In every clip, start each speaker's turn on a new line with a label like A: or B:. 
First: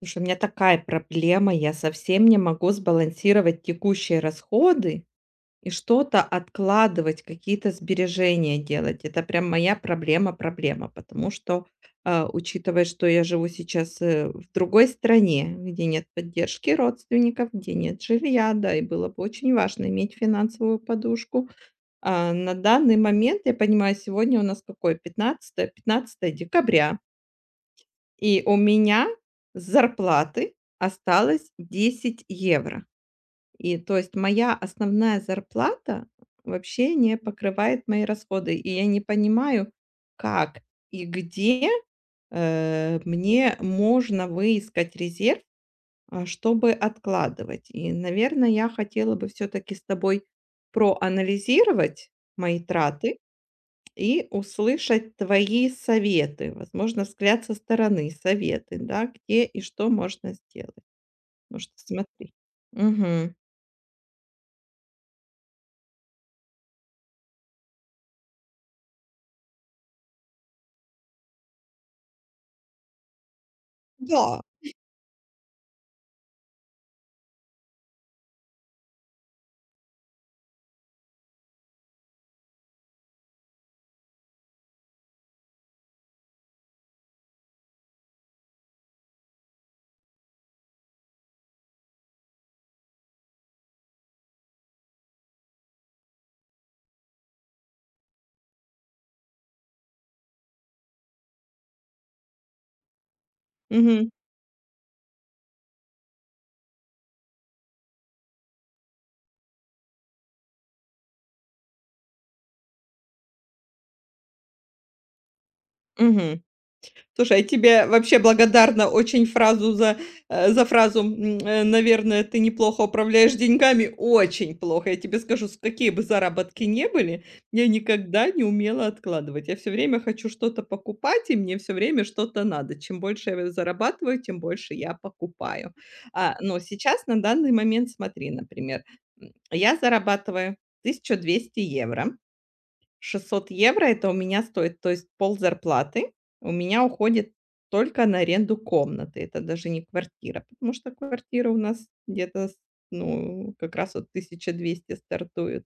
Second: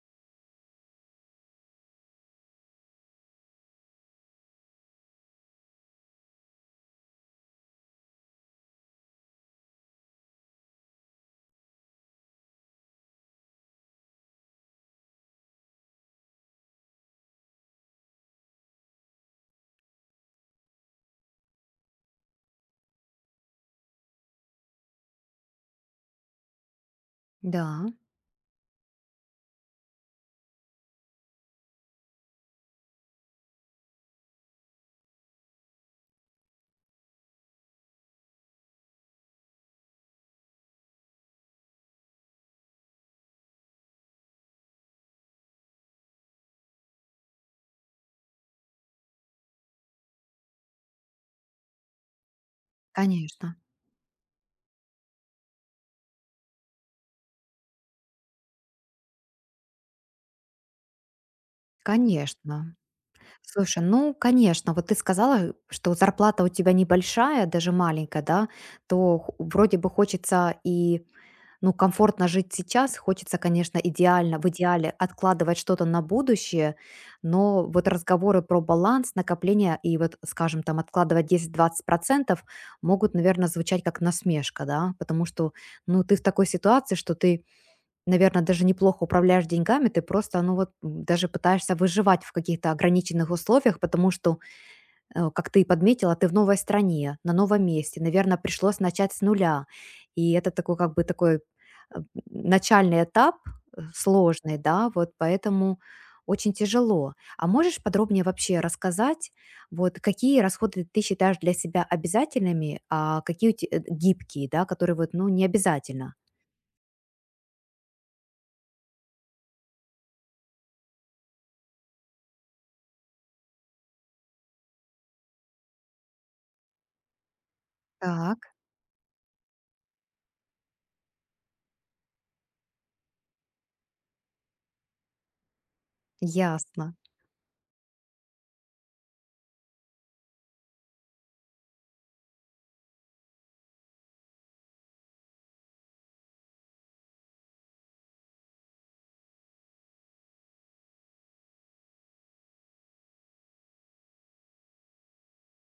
A: Слушай, у меня такая проблема, я совсем не могу сбалансировать текущие расходы и что-то откладывать, какие-то сбережения делать. Это прям моя проблема-проблема, потому что, учитывая, что я живу сейчас, в другой стране, где нет поддержки родственников, где нет жилья, да, и было бы очень важно иметь финансовую подушку. На данный момент, я понимаю, сегодня у нас какое? Пятнадцатое, пятнадцатое декабря.
B: Да,
A: И у меня с зарплаты осталось 10 евро. И то есть моя основная зарплата вообще не покрывает мои расходы. И я не понимаю, как и где, мне можно выискать резерв, чтобы откладывать. И, наверное, я хотела бы все-таки с тобой проанализировать мои траты
B: конечно,
A: и услышать твои советы, возможно, взгляд со стороны, советы, да, где и что можно сделать. Потому что смотри.
B: конечно.
A: Мгм.
B: Слушай, ну, конечно, вот ты сказала, что зарплата у тебя небольшая, даже маленькая, да, то вроде бы хочется и, ну, комфортно жить сейчас, хочется, конечно, идеально,
A: Да.
B: в идеале откладывать что-то на будущее, но вот разговоры про баланс, накопление и вот, скажем, там откладывать 10-20% могут, наверное, звучать как насмешка, да, потому что, ну, ты в такой ситуации, что ты, наверное, даже неплохо управляешь деньгами, ты просто, ну вот, даже пытаешься выживать в каких-то ограниченных условиях, потому что, как ты и подметила, ты в новой стране, на новом месте, наверное, пришлось начать с нуля. И это такой, как бы, такой, э, начальный этап,
A: Мгм.
B: сложный, да, вот поэтому очень тяжело. А можешь подробнее вообще рассказать, вот какие расходы ты считаешь для себя обязательными, а какие гибкие, да, которые вот, ну, не обязательно?
A: Мгм. Слушай, я тебе вообще благодарна очень фразу за, за фразу, наверное, ты неплохо управляешь деньгами. Очень плохо. Я тебе скажу, с какие бы заработки не были, я никогда
B: Так,
A: не умела откладывать. Я все время хочу что-то покупать, и мне все время что-то надо. Чем больше я зарабатываю, тем больше я покупаю. Но
B: ясно.
A: сейчас, на данный момент, смотри, например, я зарабатываю 1200 евро. 600 евро - это у меня стоит, то есть пол зарплаты. У меня уходит только на аренду комнаты. Это даже не квартира, потому что квартира у нас где-то, с ну, как раз вот 1200 стартует.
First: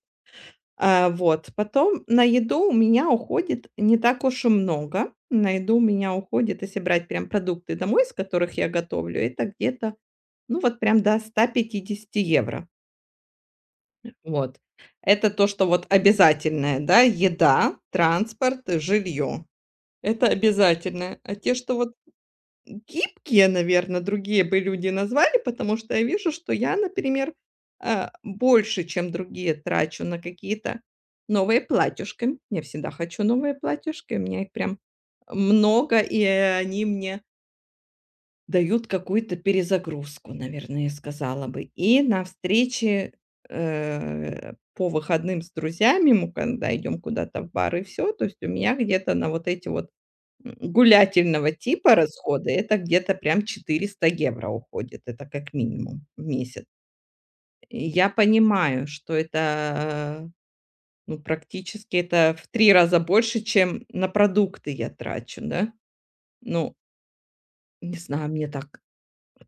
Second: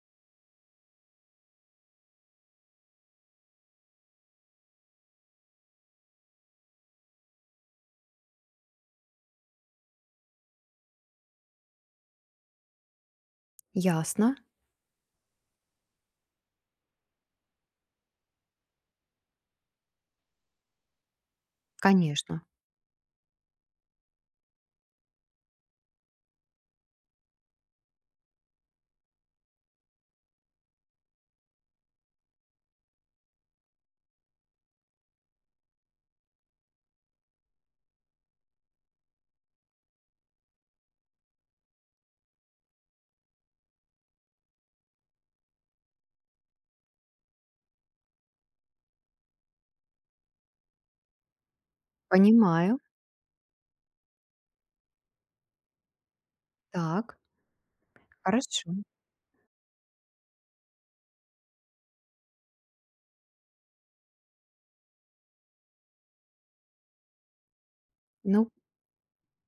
A: А, вот. Потом на еду у меня уходит не так уж и много. На еду у меня уходит, если брать прям продукты домой, из которых я готовлю, это где-то, ну, вот прям до 150 евро.
B: Ясно,
A: Вот. Это то, что вот обязательное, да, еда, транспорт, жилье. Это обязательное. А те, что вот
B: конечно.
A: гибкие, наверное, другие бы люди назвали, потому что я вижу, что я, например, больше, чем другие, трачу на какие-то новые платьюшки. Я всегда хочу новые платьюшки, у меня их прям много, и они мне дают какую-то перезагрузку, наверное, я сказала бы. И на встрече, по выходным с друзьями мы когда идем куда-то в бар и все, то есть у меня где-то на вот эти вот, гулятельного типа расходы,
B: Понимаю.
A: это где-то прям 400 евро уходит. Это как минимум в месяц.
B: Так,
A: И я
B: хорошо.
A: понимаю, что это, ну, практически это в три раза больше, чем на продукты я трачу, да. Ну, не знаю, мне
B: Ну
A: так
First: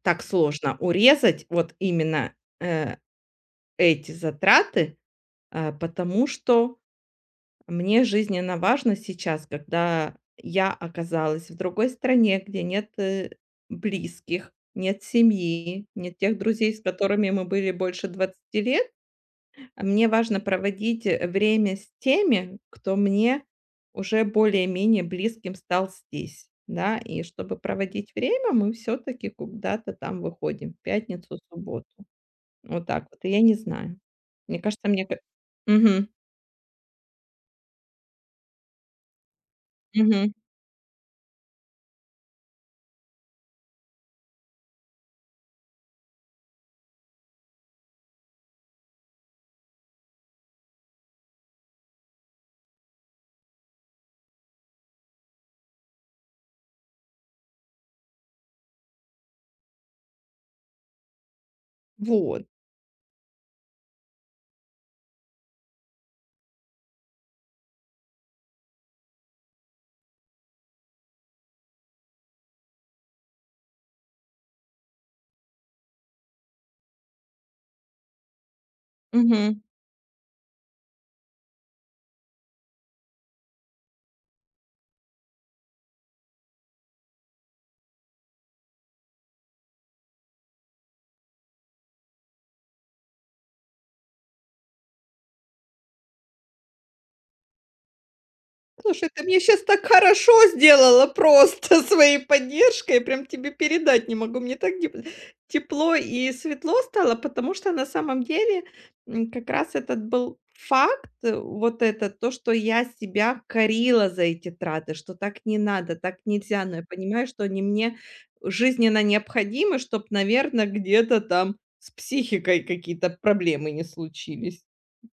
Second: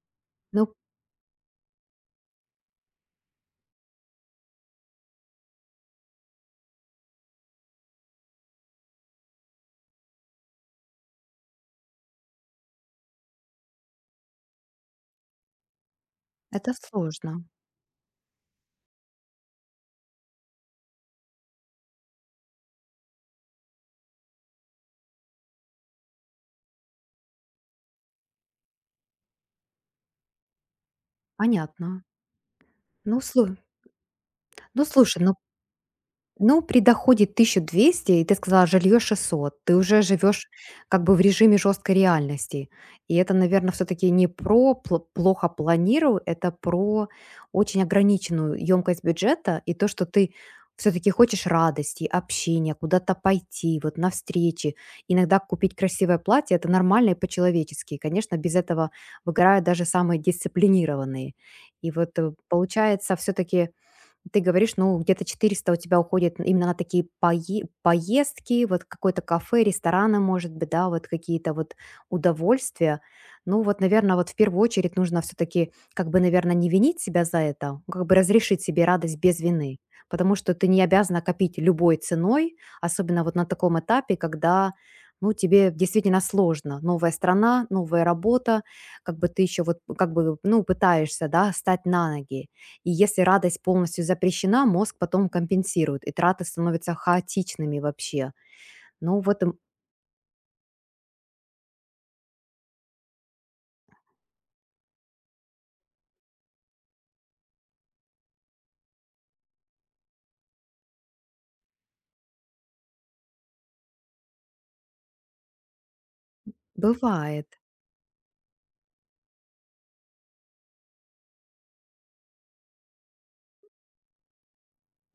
A: так
B: ну,
A: сложно урезать вот именно, э, эти затраты, потому что мне жизненно важно сейчас, когда я оказалась в другой стране, где нет, близких, нет семьи, нет тех
B: это
A: друзей, с которыми
B: сложно.
A: мы были больше 20 лет. Мне важно проводить, время с теми, кто мне уже более-менее близким стал здесь, да. И чтобы проводить время, мы все таки куда-то там выходим в пятницу, субботу.
B: Понятно.
A: Вот так
B: Ну
A: вот. И я
B: слу
A: не знаю. Мне
B: ну
A: кажется, мне ка
B: слушай, ну
A: Мгм.
B: Ну, при доходе 1200, и ты сказала, жилье 600, ты уже
A: Мгм.
B: живешь как бы в режиме жесткой реальности. И это, наверное, все-таки не про плохо планирую, это про очень ограниченную емкость бюджета и то, что ты все-таки хочешь радости, общения, куда-то пойти, вот на встречи. Иногда купить красивое платье– это нормально и по-человечески. Конечно, без этого выгорают даже самые дисциплинированные. И вот,
A: Вот.
B: получается, все-таки ты говоришь, ну, где-то 400 у тебя уходит именно на такие поездки, вот какое-то кафе, рестораны, может быть, да, вот какие-то вот удовольствия. Ну, вот, наверное, вот в первую очередь нужно все-таки, как бы, наверное, не винить себя за это, а как бы разрешить себе радость без
A: Мгм.
B: вины, потому что ты не обязана копить любой ценой, особенно вот на таком этапе, когда, ну, тебе действительно сложно. Новая страна, новая работа, как бы ты еще вот как бы, ну, пытаешься, да, стать на ноги. И если радость полностью запрещена, мозг потом компенсирует, и траты становятся хаотичными вообще.
A: Слушай,
B: Ну
A: ты мне
B: вот,
A: сейчас так хорошо сделала просто своей поддержкой, прям тебе передать не могу. Мне так деп Тепло и светло стало, потому что на самом деле, как раз этот был факт, вот это то, что я себя корила за эти траты, что так не надо, так нельзя, но я понимаю, что
B: бывает.
A: они мне жизненно необходимы, чтобы, наверное, где-то там с психикой какие-то проблемы не случились.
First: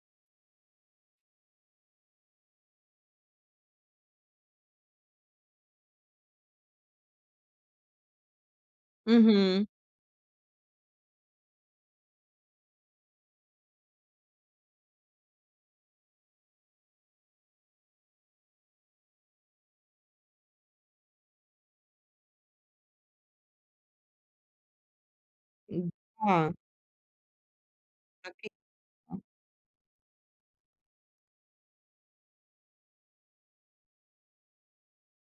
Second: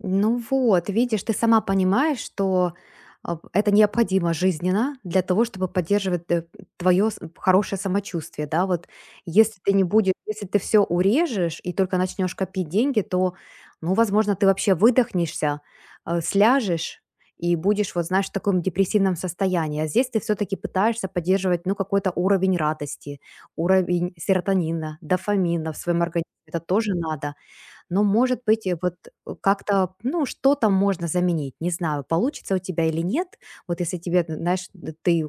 B: Ну вот, видишь, ты сама понимаешь, что, это необходимо жизненно для того, чтобы поддерживать твое хорошее самочувствие, да, вот если
A: Угу,
B: ты не будешь, если ты все урежешь и только начнешь копить деньги, то, ну, возможно, ты вообще выдохнешься, сляжешь и будешь, вот знаешь, в таком депрессивном состоянии. А здесь ты все-таки пытаешься поддерживать, ну, какой-то уровень радости, уровень серотонина, дофамина в своем организме.
A: да,
B: Это тоже надо, но,
A: так.
B: может быть, вот,
A: М.
B: как-то, ну, что-то можно заменить. Не знаю, получится у тебя или нет. Вот если тебе, знаешь, ты,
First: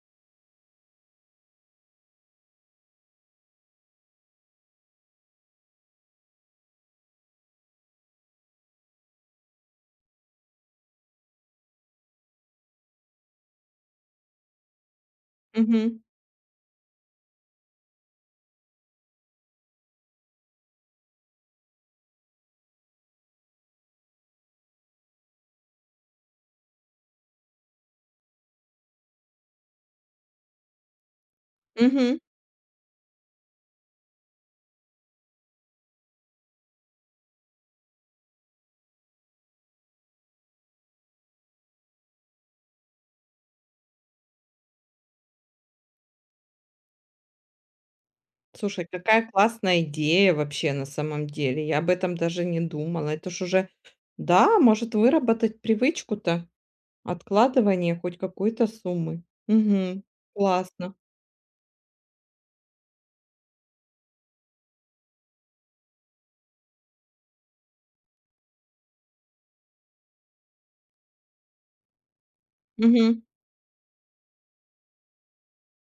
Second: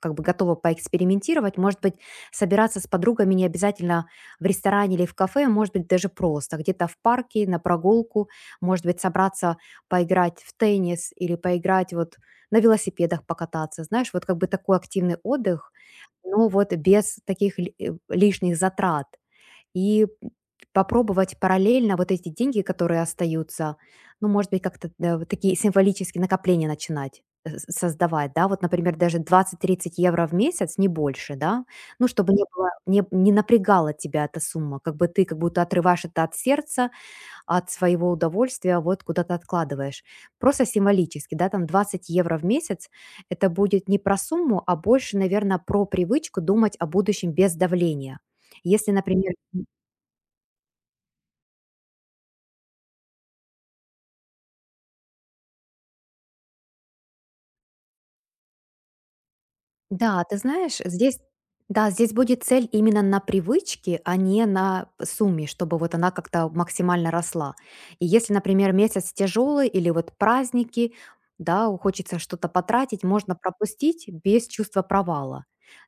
B: как бы готова поэкспериментировать, может быть, собираться с подругами не обязательно в ресторане или в кафе, может быть, даже просто где-то в парке, на прогулку, может быть, собраться поиграть в теннис или поиграть, вот, на велосипедах покататься, знаешь, вот как бы такой активный отдых,
A: Мгм,
B: но вот без таких лишних затрат. И попробовать параллельно вот эти деньги, которые остаются, ну, может быть, как-то, да, вот такие символические накопления начинать, создавать, да, вот, например, даже 20-30 евро в месяц, не больше, да, ну,
A: мгм.
B: чтобы не было, не напрягала тебя эта сумма, как бы ты как будто отрываешь это от сердца, от своего удовольствия, а вот куда-то откладываешь. Просто символически, да, там 20 евро в месяц, это будет не про сумму, а больше, наверное, про привычку думать о будущем без давления.
A: Слушай,
B: Если,
A: какая
B: например.
A: классная идея вообще на самом деле. Я об этом даже не думала. Это ж уже, да, может выработать привычку-то откладывания хоть какой-то суммы. Мгм.
B: Да, ты знаешь,
A: Классно.
B: здесь, да, здесь будет цель именно на привычке, а не на сумме, чтобы вот она как-то максимально росла. И если, например, месяц тяжелый или вот праздники, да, хочется что-то потратить,
A: Мгм.
B: можно пропустить без чувства провала.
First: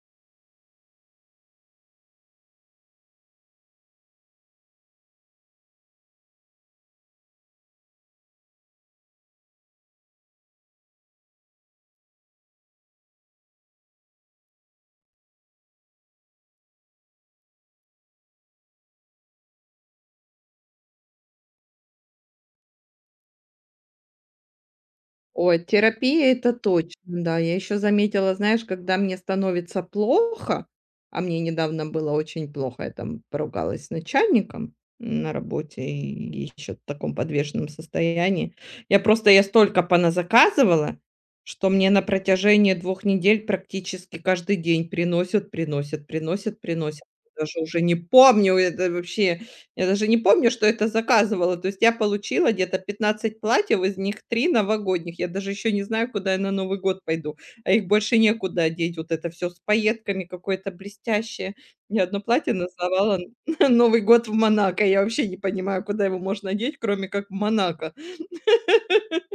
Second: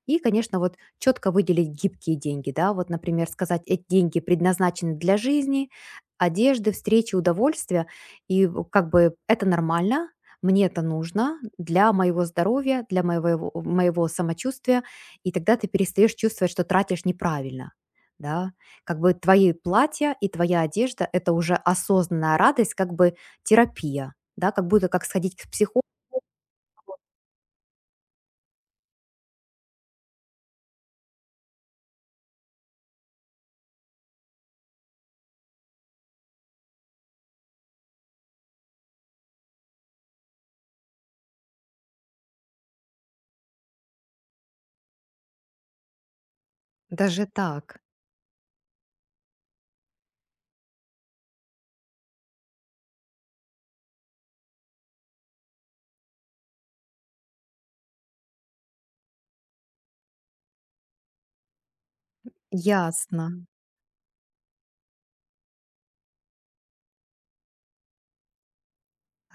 B: И, конечно, вот четко выделить гибкие деньги, да, вот, например, сказать, эти деньги предназначены для жизни, одежды, встречи, удовольствия, и, как бы это нормально, мне это нужно для моего здоровья, для моего самочувствия, и тогда ты перестаешь чувствовать, что тратишь неправильно. Да, как бы твои платья и твоя одежда– это уже осознанная радость, как бы терапия, да, как будто как сходить к
A: Ой,
B: психологу.
A: терапия - это точно, да. Я еще заметила, знаешь, когда мне становится плохо, а мне недавно было очень плохо, я там поругалась с начальником на работе и еще в таком подвешенном состоянии. Я столько поназаказывала, что мне на протяжении 2 недель практически каждый день приносят, приносят, приносят, приносят.
B: Даже
A: Даже уже
B: так.
A: не помню, это вообще я даже не помню, что это заказывала. То есть я получила где-то 15 платьев, из них три новогодних. Я даже еще не знаю, куда я на Новый год пойду, а их больше некуда одеть. Вот это все с пайетками какое-то блестящее. Я одно платье назвала
B: Ясно.
A: "Новый год в Монако". Я вообще не понимаю, куда его можно одеть, кроме как в Монако.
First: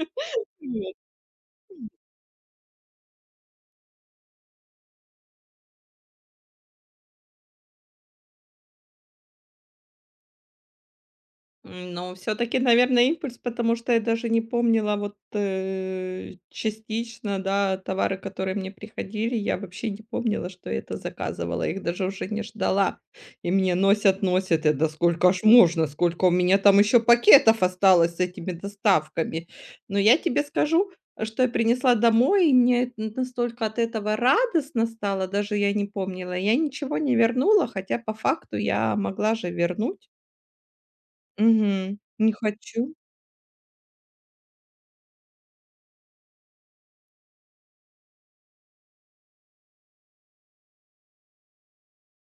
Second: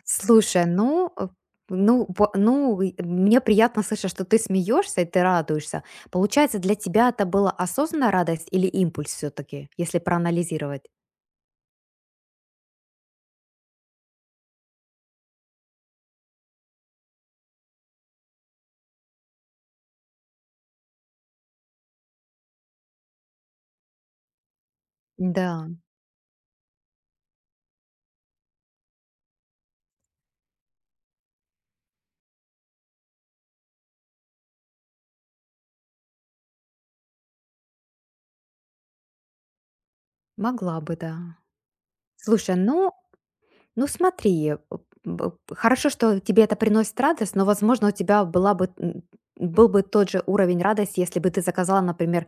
B: Слушай, ну, и мне приятно слышать, что ты смеешься и ты радуешься. Получается, для тебя это была осознанная радость или импульс все-таки, если проанализировать?
A: Но все таки наверное, импульс, потому что я даже не помнила вот, частично, да, товары, которые мне приходили. Я вообще не помнила, что я это заказывала, их даже уже не ждала. И мне носят, носят. Я: "Да сколько ж
B: Да.
A: можно? Сколько у меня там еще пакетов осталось с этими доставками?" Но я тебе скажу, что я принесла домой, и мне н настолько от этого радостно стало, даже я не помнила. Я ничего не вернула, хотя по факту я могла же вернуть.
B: Могла бы, да.
A: Мгм. Не
B: Слушай, ну,
A: хочу.
B: ну смотри, хорошо, что тебе это приносит радость, но, возможно, у тебя была бы, был бы тот же уровень радости, если бы ты заказала, например,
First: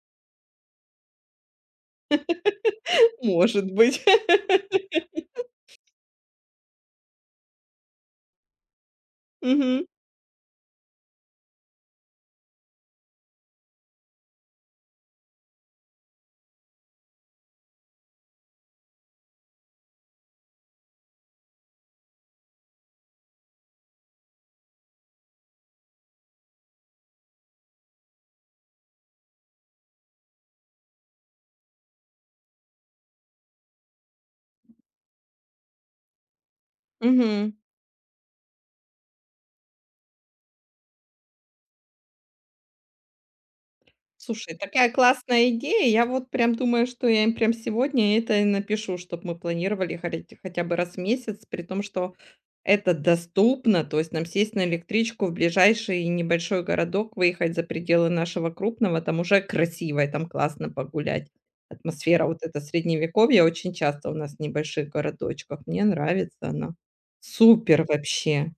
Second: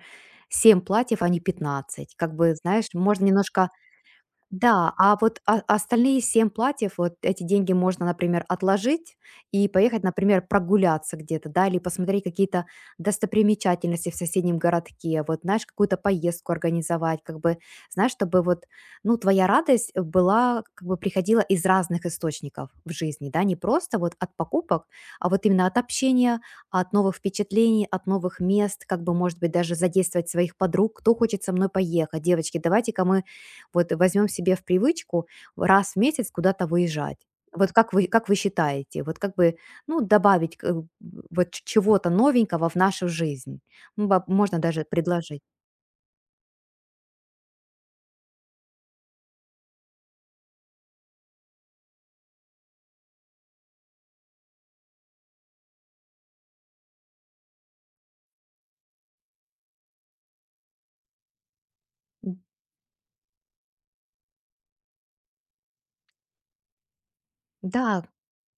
B: 7 платьев, а не 15. Как бы, знаешь, можно немножко,
A: Может быть.
B: да, а вот о остальные 7 платьев, вот эти деньги можно, например, отложить и
A: Мгм,
B: поехать, например, прогуляться где-то, да, или посмотреть какие-то достопримечательности в соседнем городке, вот, знаешь, какую-то поездку организовать, как бы, знаешь, чтобы вот, ну, твоя радость, была, как бы приходила из разных источников в жизни, да, не просто вот от покупок, а вот именно от общения, от новых впечатлений, от новых мест, как бы, может быть, даже задействовать своих подруг, кто хочет со мной поехать, девочки, давайте-ка мы вот возьмем себе в привычку раз в месяц куда-то выезжать.
A: мгм.
B: Вот как вы считаете, вот как бы, ну, добавить, вот, чего-то новенького в нашу жизнь? Ну,
A: Слушай,
B: можно даже
A: такая
B: предложить.
A: классная идея. Я вот прям думаю, что я им прям сегодня это и напишу, чтобы мы планировали хотя бы раз в месяц, при том, что это доступно. То есть нам сесть на электричку в ближайший небольшой городок, выехать за пределы нашего крупного, там уже красиво, и там классно погулять. Атмосфера
B: М,
A: вот эта средневековья очень часто у нас в небольших городочках. Мне нравится она. Супер
B: Да,
A: вообще.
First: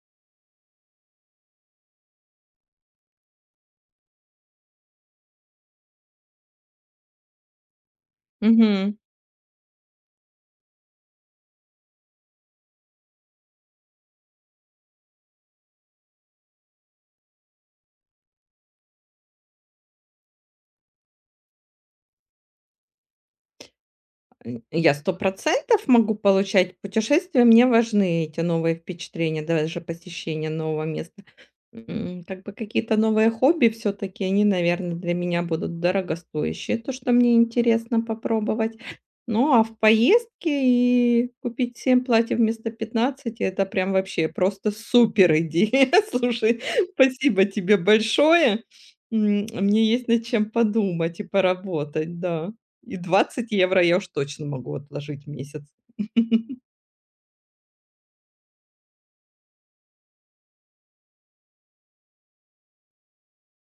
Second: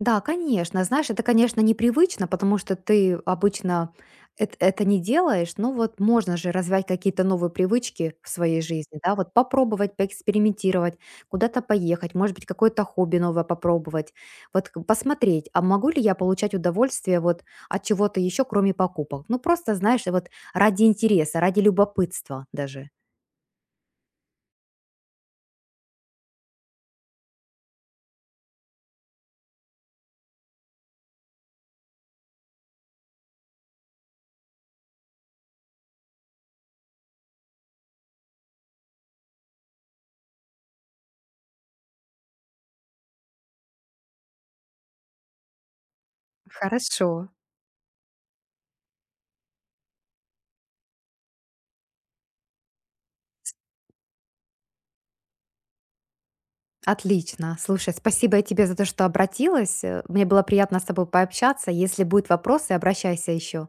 B: да, конечно. Знаешь, это, конечно, непривычно, потому что ты обычно это не делаешь, но вот можно же развивать какие-то новые привычки в своей
A: Мгм.
B: жизни, да, вот попробовать, поэкспериментировать, куда-то поехать, может быть, какое-то хобби новое попробовать, вот, посмотреть, а могу ли я получать удовольствие вот от чего-то еще, кроме покупок. Ну, просто, знаешь, вот ради интереса, ради любопытства даже.
A: М, я 100% могу получать путешествия. Мне важны эти новые впечатления, даже посещение нового места. М, как бы какие-то новые хобби все таки они, наверное, для меня будут дорогостоящие, то, что мне интересно попробовать. Ну, а в поездке и купить 7 платьев вместо 15 - это прям вообще просто супер идея. Слушай,
B: Хорошо.
A: спасибо тебе большое. М, мне есть над чем подумать и поработать, да. И 20 евро я уж точно могу отложить в месяц.
B: Отлично. Слушай, спасибо я тебе за то, что обратилась. Мне было приятно с тобой пообщаться. Если будут вопросы, обращайся еще.